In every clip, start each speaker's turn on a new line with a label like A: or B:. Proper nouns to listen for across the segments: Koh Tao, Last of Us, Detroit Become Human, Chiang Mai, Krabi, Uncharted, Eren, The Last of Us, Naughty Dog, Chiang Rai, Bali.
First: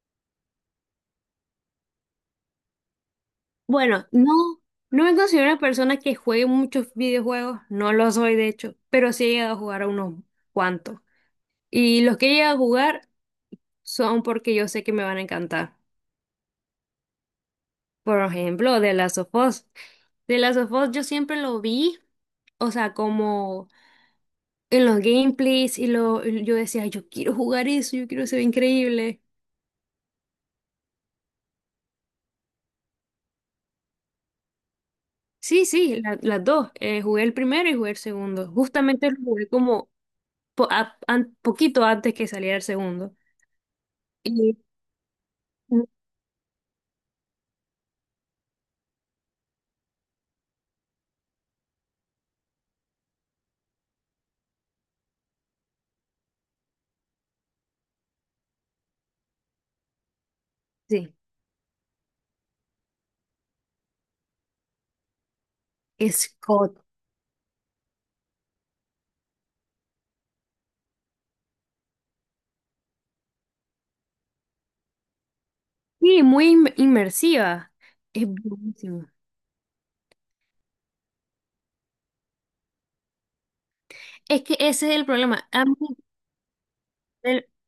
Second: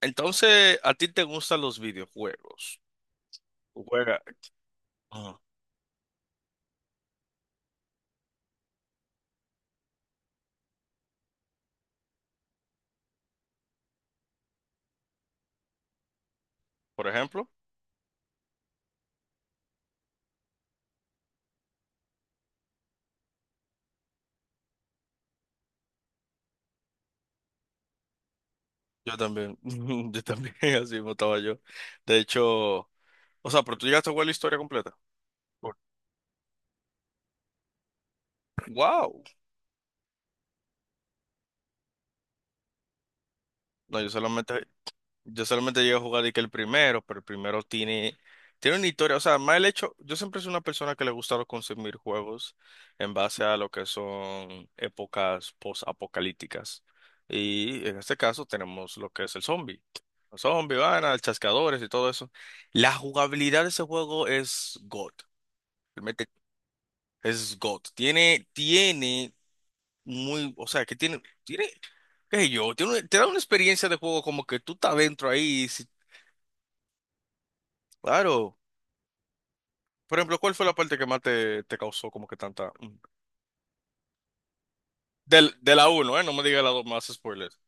A: Entonces, ¿a ti te gustan los videojuegos?
B: Bueno,
A: Juega.
B: no, no me
A: Ajá.
B: considero una persona que juegue muchos videojuegos, no lo soy de hecho, pero sí he llegado a jugar a unos cuantos. Y los que he llegado a jugar son porque yo sé que me van a encantar.
A: Por ejemplo,
B: Por ejemplo, de Last of Us. The Last of Us yo siempre lo vi, o sea, como en los gameplays y yo decía, yo quiero jugar eso, yo quiero ser
A: yo
B: increíble.
A: también. Yo también, así mismo estaba yo. De hecho, o sea, pero tú llegaste a jugar la historia completa.
B: Sí,
A: Por-
B: sí, las dos. Jugué el primero y jugué el segundo. Justamente lo
A: ¡Wow!
B: jugué como poquito antes que saliera el segundo.
A: No, yo solamente. Yo solamente llego a jugar y que el primero, pero el primero tiene, tiene una historia. O sea, más el hecho, yo siempre soy una persona que le gusta consumir juegos en base a lo que son épocas post-apocalípticas. Y en este caso tenemos lo que es el zombie. Los zombies, van
B: Sí.
A: a chascadores y todo eso. La jugabilidad de ese juego es God. Realmente
B: Scott.
A: es God. Tiene muy, o sea, que tiene, qué sé yo, tiene, te da una experiencia de juego como que tú estás dentro ahí.
B: Sí, muy inmersiva. Es
A: Claro.
B: buenísimo.
A: Por ejemplo, ¿cuál fue la parte que más te causó como que tanta mm?
B: Es que ese es el problema. A mí,
A: ¿De la uno? ¿Eh? No me digas la dos, más
B: el-
A: spoilers.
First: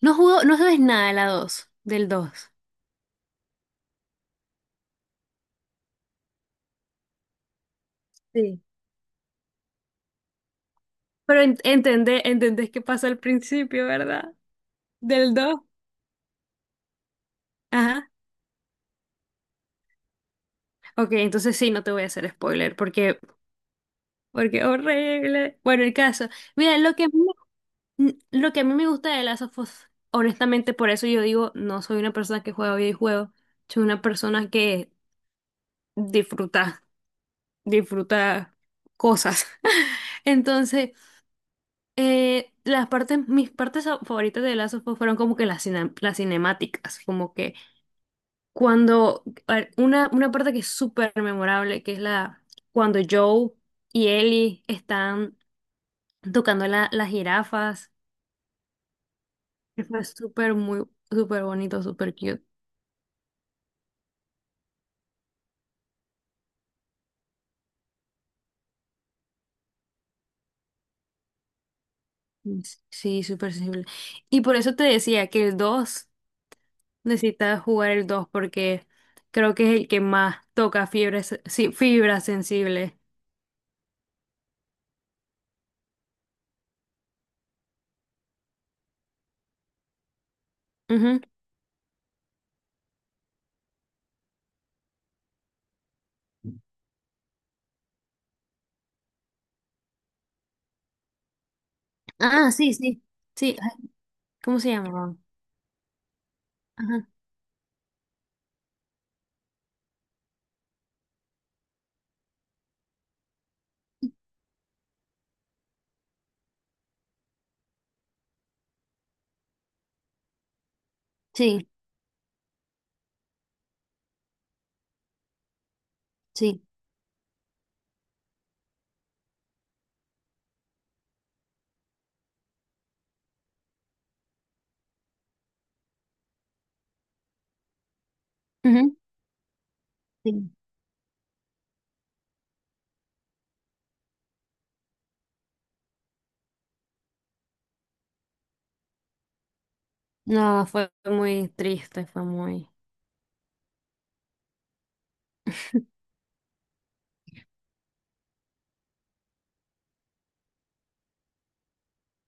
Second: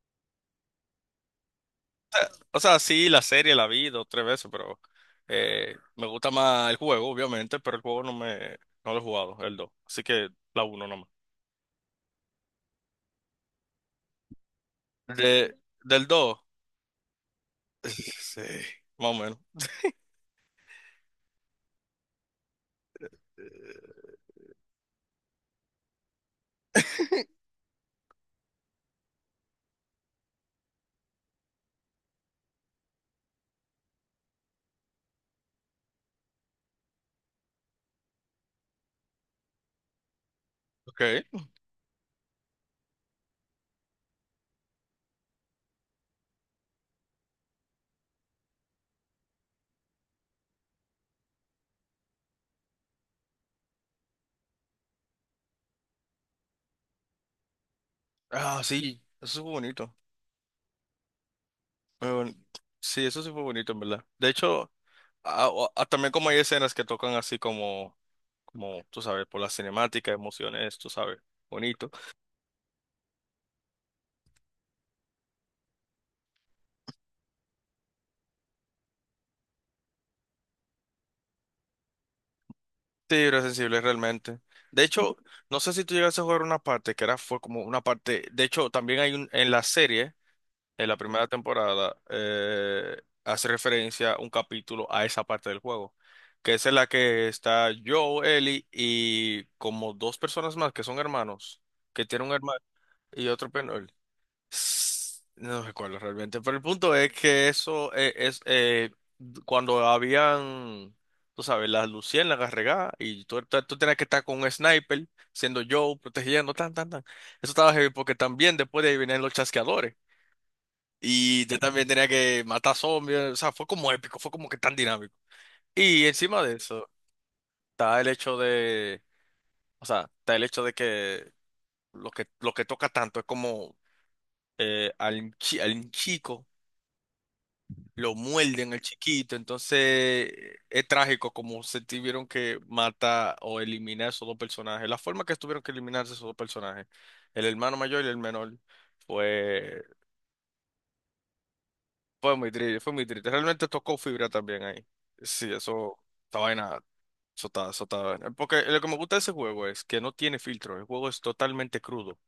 B: no jugó, no sabes nada de la 2 del 2.
A: O sea, sí, la serie la vi dos, tres veces, pero me gusta más el juego, obviamente, pero el juego no me.
B: Sí.
A: No lo he jugado el dos, así que la 1 nomás.
B: Pero entendés qué pasa al principio, ¿verdad? Del
A: De,
B: 2.
A: del 2,
B: Ajá.
A: sí, más o menos.
B: Ok, entonces sí, no te voy a hacer spoiler porque,
A: Eh,
B: porque horrible. Bueno, el caso. Mira, lo que a mí me gusta de Last of Us, honestamente, por eso yo digo, no soy una persona que juega videojuegos, soy una persona que disfruta. disfruta cosas. Entonces,
A: ok.
B: mis partes favoritas de Last of Us fueron como que las cinemáticas, como que cuando, a ver, una parte que es súper memorable, que es cuando Joe y Ellie están tocando las jirafas,
A: Ah, sí, eso fue
B: que
A: bonito.
B: fue súper, muy, súper bonito,
A: Muy
B: súper
A: boni-
B: cute.
A: Sí, eso sí fue bonito, en verdad. De hecho, ah, también como hay escenas que tocan así como, tú sabes, por la cinemática, emociones, tú sabes, bonito.
B: Sí, súper sensible. Y por eso te decía que el 2 necesitas jugar el 2 porque creo que es el que más toca fibra, sí, fibra sensible.
A: Sí, era sensible realmente. De hecho, no sé si tú llegaste a jugar una parte que era, fue como una parte. De hecho, también hay un, en la serie, en la
B: Ujú.
A: primera temporada, hace referencia un capítulo a esa parte del juego, que es en la que está Joe, Ellie y como dos personas más que son hermanos, que tiene un
B: Ah,
A: hermano
B: sí, sí.
A: y otro
B: Sí, ay,
A: penal.
B: ¿cómo se llamaba?
A: No recuerdo realmente, pero el punto
B: Ajá.
A: es que eso es, cuando habían, tú sabes, las luciérnagas regadas y tú tenías que estar con un sniper, siendo yo, protegiendo, tan, tan, tan. Eso estaba heavy porque también después de ahí venían los chasqueadores y yo
B: Sí,
A: también tenía que matar zombies. O sea, fue como épico, fue como que tan dinámico. Y encima de
B: sí.
A: eso está el hecho de, o sea, está el hecho de que lo que, lo que toca tanto es como al chico. Lo muelden al
B: Ujú.
A: chiquito, entonces
B: Sí.
A: es trágico como se tuvieron que matar o eliminar esos dos personajes. La forma que tuvieron que eliminarse esos dos personajes, el hermano mayor y el menor, fue,
B: No, fue muy triste,
A: fue muy triste, fue muy triste. Realmente tocó fibra también ahí. Sí, eso, esta vaina, porque lo que me gusta de ese juego es que no tiene filtro, el juego es totalmente crudo.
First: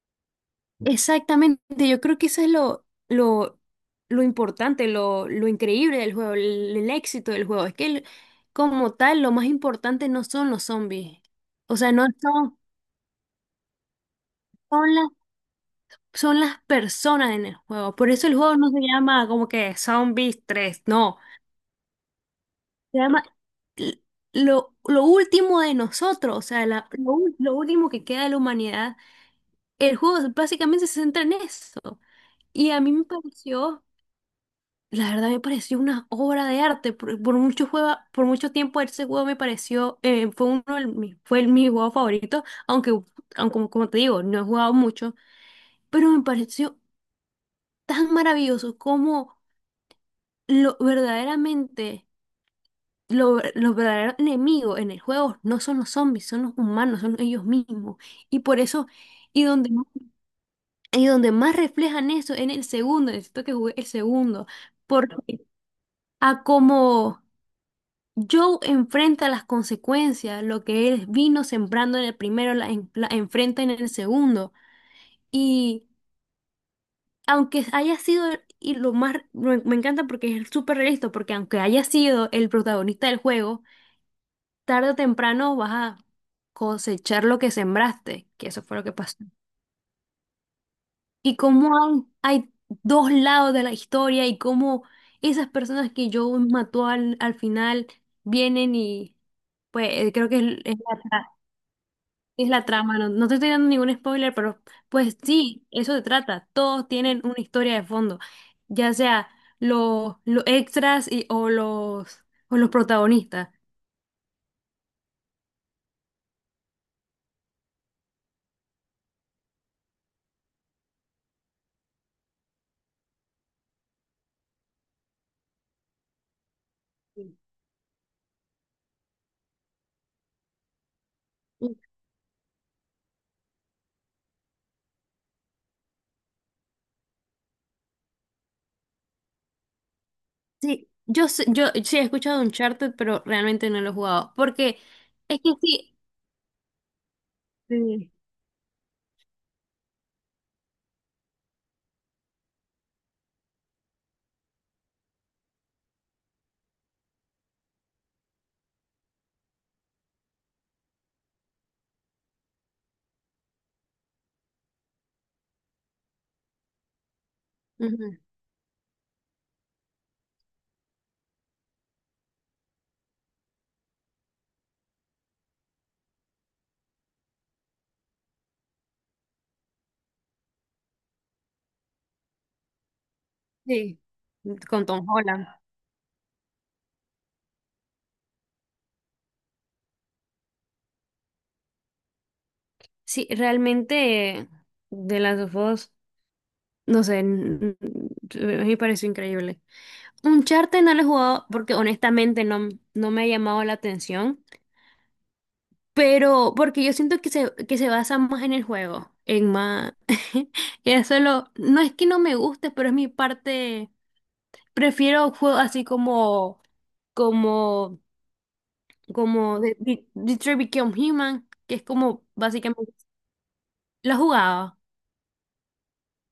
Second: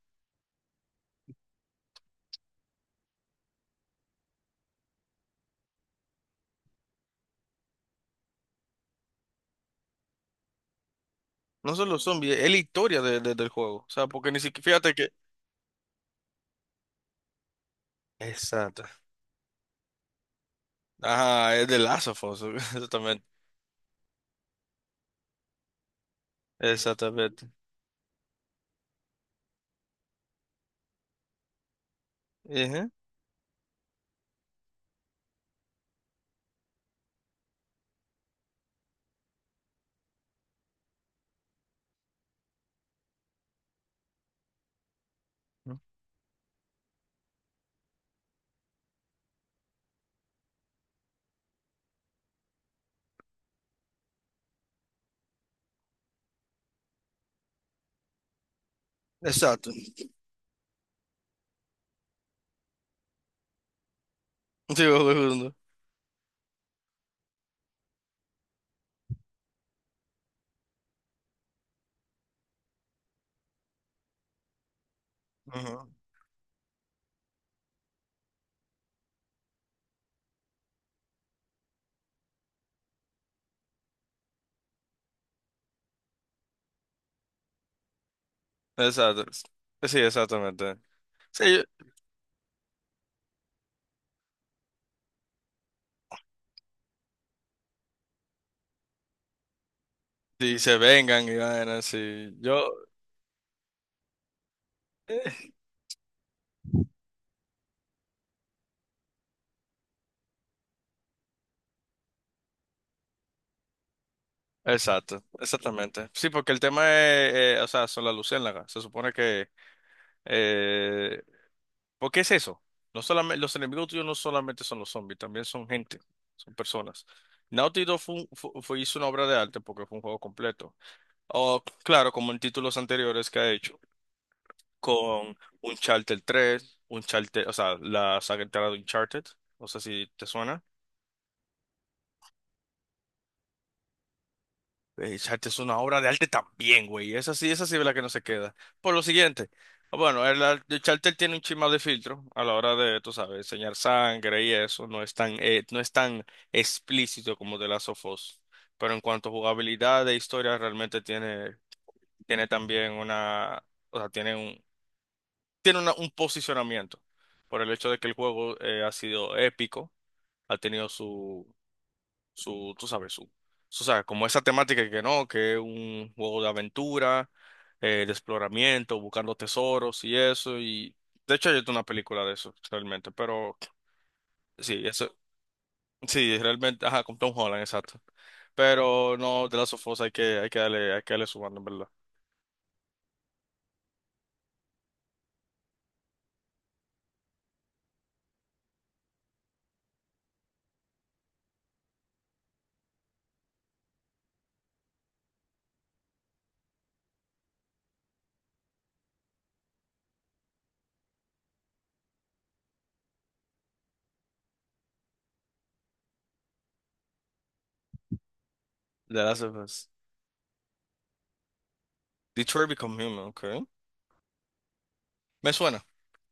B: Exactamente, yo creo que eso es lo importante, lo increíble del juego, el éxito del juego. Es que como tal, lo más importante no son los zombies.
A: No
B: O
A: son
B: sea,
A: los
B: no
A: zombies, es la
B: son,
A: historia del juego. O sea, porque ni siquiera, fíjate
B: son
A: que.
B: las son las personas en el juego. Por eso el juego no se
A: Exacto.
B: llama como que Zombies 3 no.
A: Ajá, es de Last of Us,
B: Se llama
A: exactamente.
B: l- lo último de nosotros, o sea,
A: Exatamente.
B: lo último que queda de la humanidad. El juego básicamente se centra en eso. Y a
A: Uhum.
B: mí me pareció, La verdad me pareció una obra de arte. Por mucho tiempo ese juego me pareció, fue uno de mis- fue el, mi juego favorito, aunque como te digo, no he jugado mucho pero me pareció tan maravilloso como lo verdaderamente, lo, ver- los verdaderos enemigos en el juego no son los zombies, son los humanos, son ellos mismos. Y por eso, y donde,
A: Exato.
B: y donde más reflejan eso en el segundo, necesito que juegue el segundo,
A: Digo,
B: porque
A: Bruno.
B: a como Joe enfrenta las consecuencias, lo que él vino sembrando en el primero, la enfrenta en el segundo.
A: Ujú,
B: Aunque haya sido, y lo más, Me encanta porque es súper realista, porque aunque haya sido el protagonista del juego, tarde o temprano vas a cosechar lo que sembraste, que eso fue lo que pasó.
A: exacto. Sí, exactamente.
B: Y
A: Sí,
B: cómo hay dos lados de la historia y cómo esas personas que yo mató al final vienen y, pues, creo que
A: y se vengan
B: la
A: y vayan, sí.
B: Es la
A: Yo,
B: trama, no, no te estoy dando ningún spoiler, pero pues
A: eh,
B: sí, eso se trata. Todos tienen una historia de fondo, ya sea los extras o los protagonistas.
A: exacto, exactamente. Sí, porque el tema es, o sea, son las luciérnagas. Se supone que. Eh, ¿Por qué es eso? No solamente, los enemigos tuyos no solamente son los zombies, también son gente, son personas. Naughty Dog fue, un- fu- fue- hizo una obra de arte porque fue un juego completo. O, claro, como en títulos anteriores que ha hecho, con Uncharted, o sea, la saga entera de Uncharted, no sé si te suena.
B: Sí, yo sí he escuchado Uncharted, pero realmente no lo he jugado, porque es
A: Uncharted
B: que
A: es una
B: sí,
A: obra de arte también, güey. Esa sí, esa sí es la que no
B: sí,
A: se queda. Por lo siguiente, bueno, Uncharted tiene un chima de filtro a la hora de, tú sabes, enseñar sangre y eso. No es tan, explícito como The Last of Us. Pero en cuanto a jugabilidad e historia, realmente tiene, tiene también una, o sea, tiene un posicionamiento, por el hecho de que el
B: ujú,
A: juego, ha sido épico. Ha tenido su, tú sabes, su, o sea, como esa temática que no, que es un juego de aventura, de exploramiento, buscando tesoros y eso. Y de hecho hay una película de eso, realmente, pero
B: sí,
A: sí,
B: con Tom
A: eso,
B: Holland.
A: sí, realmente, ajá, con Tom Holland, exacto. Pero no, de Last of Us hay que, hay que darle su banda, en ¿verdad?
B: Sí, realmente de las dos, no sé, a mí me pareció increíble. Uncharted no lo he jugado porque honestamente no me ha llamado la atención, pero porque yo siento que se basa más en el juego, en más. Y eso lo no es que no me guste, pero es mi parte, prefiero juegos así como,
A: The Last of
B: como
A: Us.
B: Detroit Become Human, que es como
A: Detroit
B: básicamente,
A: Become Human, okay.
B: lo he jugado,
A: Me suena,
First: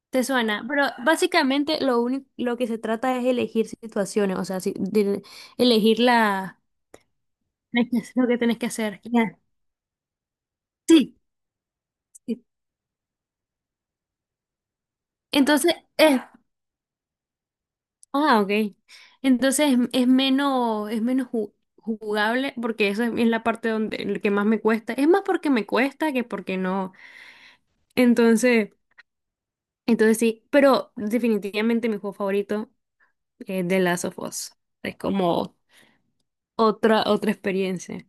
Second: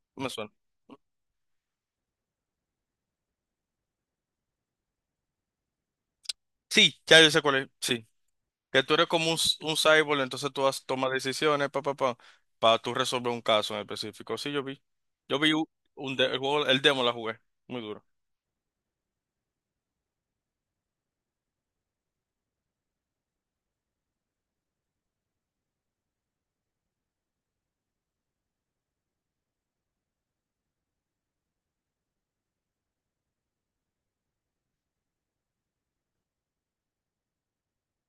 B: te
A: me suena.
B: suena, pero básicamente lo único, lo que se trata es elegir situaciones, o sea, elegir la.
A: Sí, ya yo sé cuál es,
B: Tenés que
A: sí.
B: hacer lo que tenés que
A: Que tú
B: hacer.
A: eres como un cyborg, entonces tú tomas
B: Sí,
A: decisiones, pa, pa, pa,
B: sí.
A: para tú resolver un caso en específico. Sí, yo vi. Yo vi u-
B: Entonces
A: un
B: es,
A: de- el juego, el demo la jugué, muy duro.
B: ah, ok. Entonces es menos jugable porque eso es la parte donde el que más me cuesta. Es más porque me cuesta que porque no. Entonces, entonces sí, pero definitivamente mi juego favorito es The Last of Us. Es como otra experiencia,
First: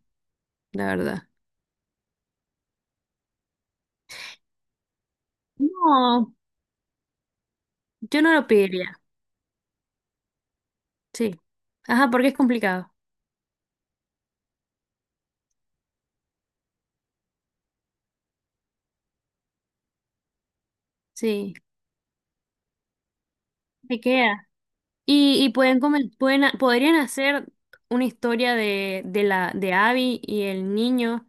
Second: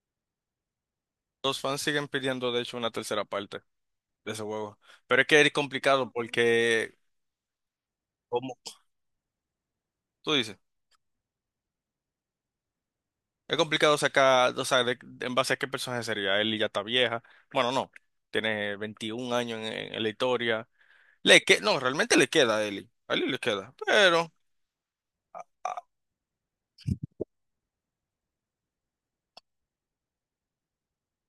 B: la verdad.
A: Los fans siguen pidiendo, de hecho, una tercera parte de ese juego. Pero es que es complicado
B: No,
A: porque,
B: yo no lo
A: como
B: pediría.
A: tú dices,
B: Sí. Ajá, porque es complicado.
A: es complicado sacar, o sea, en base a qué personaje sería. Ellie ya está vieja. Bueno, no, tiene 21 años en la historia. Le
B: Sí.
A: que, no, realmente le queda a Ellie. A Ellie le queda,
B: Me
A: pero.
B: queda. Y pueden comen- pueden, ha- podrían hacer una historia de la de Abby y el niño.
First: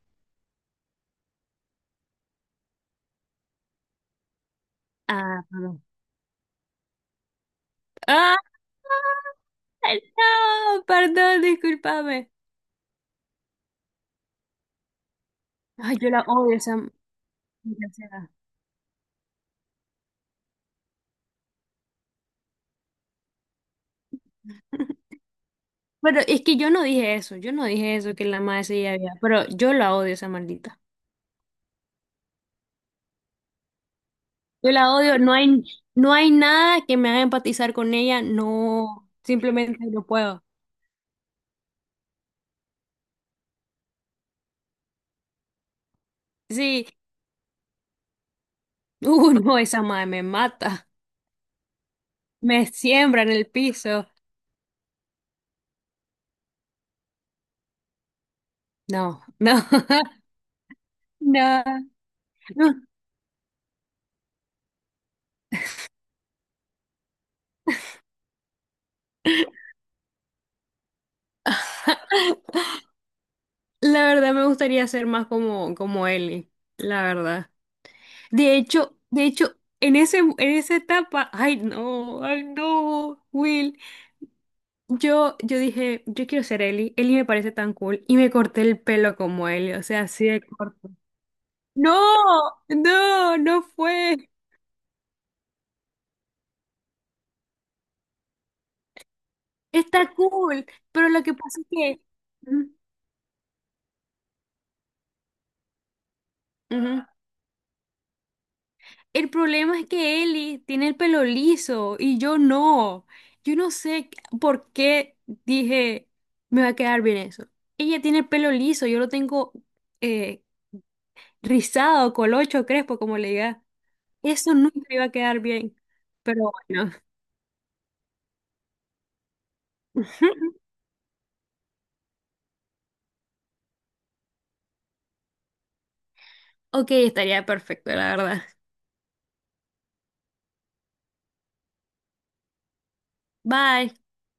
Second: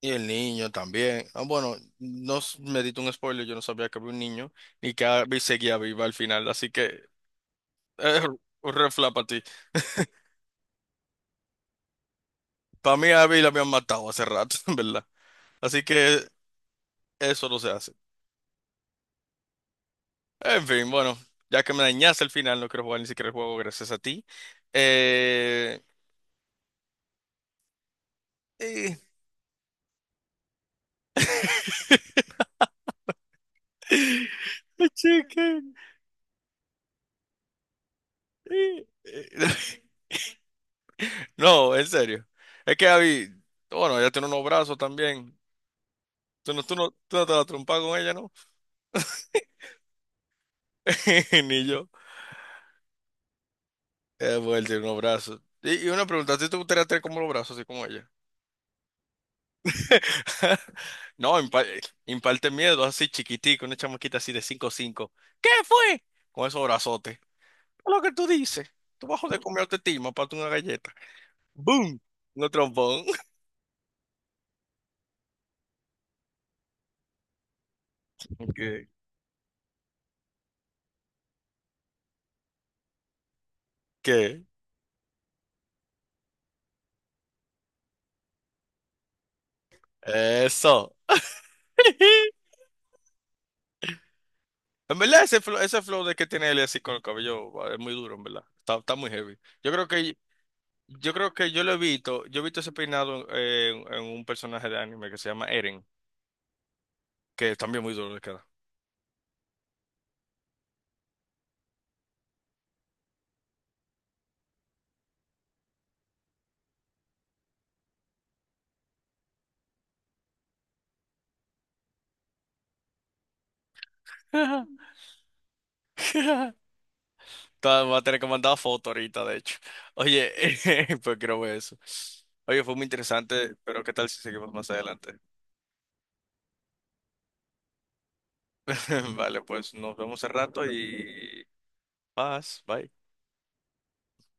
A: Y el niño también. Ah, bueno, no s- me diste un spoiler, yo no sabía que había un niño y que Abby
B: Ah,
A: seguía
B: vamos.
A: viva al final, así que eh,
B: ¡Ah!
A: un red flag para ti.
B: No, perdón, discúlpame.
A: Para mí a Abby la habían matado hace rato, en verdad. Así
B: Ay, yo
A: que
B: la odio, esa
A: eso no se
B: maldita
A: hace.
B: sea.
A: En fin, bueno, ya que me dañaste el final, no quiero jugar ni siquiera el juego gracias a ti. Eh...
B: Pero es que yo no dije eso, yo no dije eso que la madre se
A: eh,
B: había, pero yo la odio, esa maldita. Yo la odio, no hay,
A: chicken,
B: no hay nada que me haga empatizar con ella,
A: eh,
B: no,
A: eh.
B: simplemente no puedo.
A: No, en serio. Es que Abby, bueno, ella tiene unos brazos también. Tú no, tú
B: Sí,
A: no, tú no te vas a trompar con ella, ¿no?
B: no, esa madre me mata,
A: Ni yo.
B: me siembra en el piso.
A: Es bueno, tiene unos brazos. Y una pregunta, ¿si te gustaría tener como los brazos, así como ella?
B: No, no,
A: No,
B: no,
A: imparte
B: no.
A: miedo, así chiquitico, una chamaquita así de cinco cinco. ¿Qué fue? Con esos brazotes. ¿Qué? Es lo que tú dices. Tú vas a joder comerte timo, para una galleta. ¡Boom! Un trombón.
B: La verdad me gustaría ser más como Ellie, la verdad. De
A: ¿Qué?
B: hecho, de hecho, en esa etapa, ay no, Will.
A: ¿Qué?
B: Yo dije, yo quiero ser Ellie. Ellie me parece tan cool. Y me corté el pelo como Ellie, o sea, así de corto.
A: Eso.
B: No, no, no fue.
A: En verdad, ese flow de que tiene él así con el cabello va, es muy duro, en verdad. Está muy heavy. Yo creo
B: Está
A: que
B: cool. Pero
A: Yo
B: lo que
A: creo que
B: pasa es que.
A: yo he visto ese
B: Ujú,
A: peinado, en un personaje de anime que se llama Eren,
B: ujú.
A: que es también muy duro de cara.
B: El problema es que Eli tiene el pelo liso y yo no. Yo no sé por qué dije, me va a quedar bien eso. Ella tiene el pelo liso, yo lo tengo eh, rizado, colocho, crespo, como le diga. Eso nunca iba a quedar bien. Pero bueno,
A: Va a tener que mandar foto ahorita, de hecho. Oye, pues creo que eso. Oye, fue muy interesante, pero ¿qué tal si seguimos más adelante?
B: ok, estaría perfecto, la verdad.
A: Vale, pues nos vemos al rato y paz, bye.
B: Bye.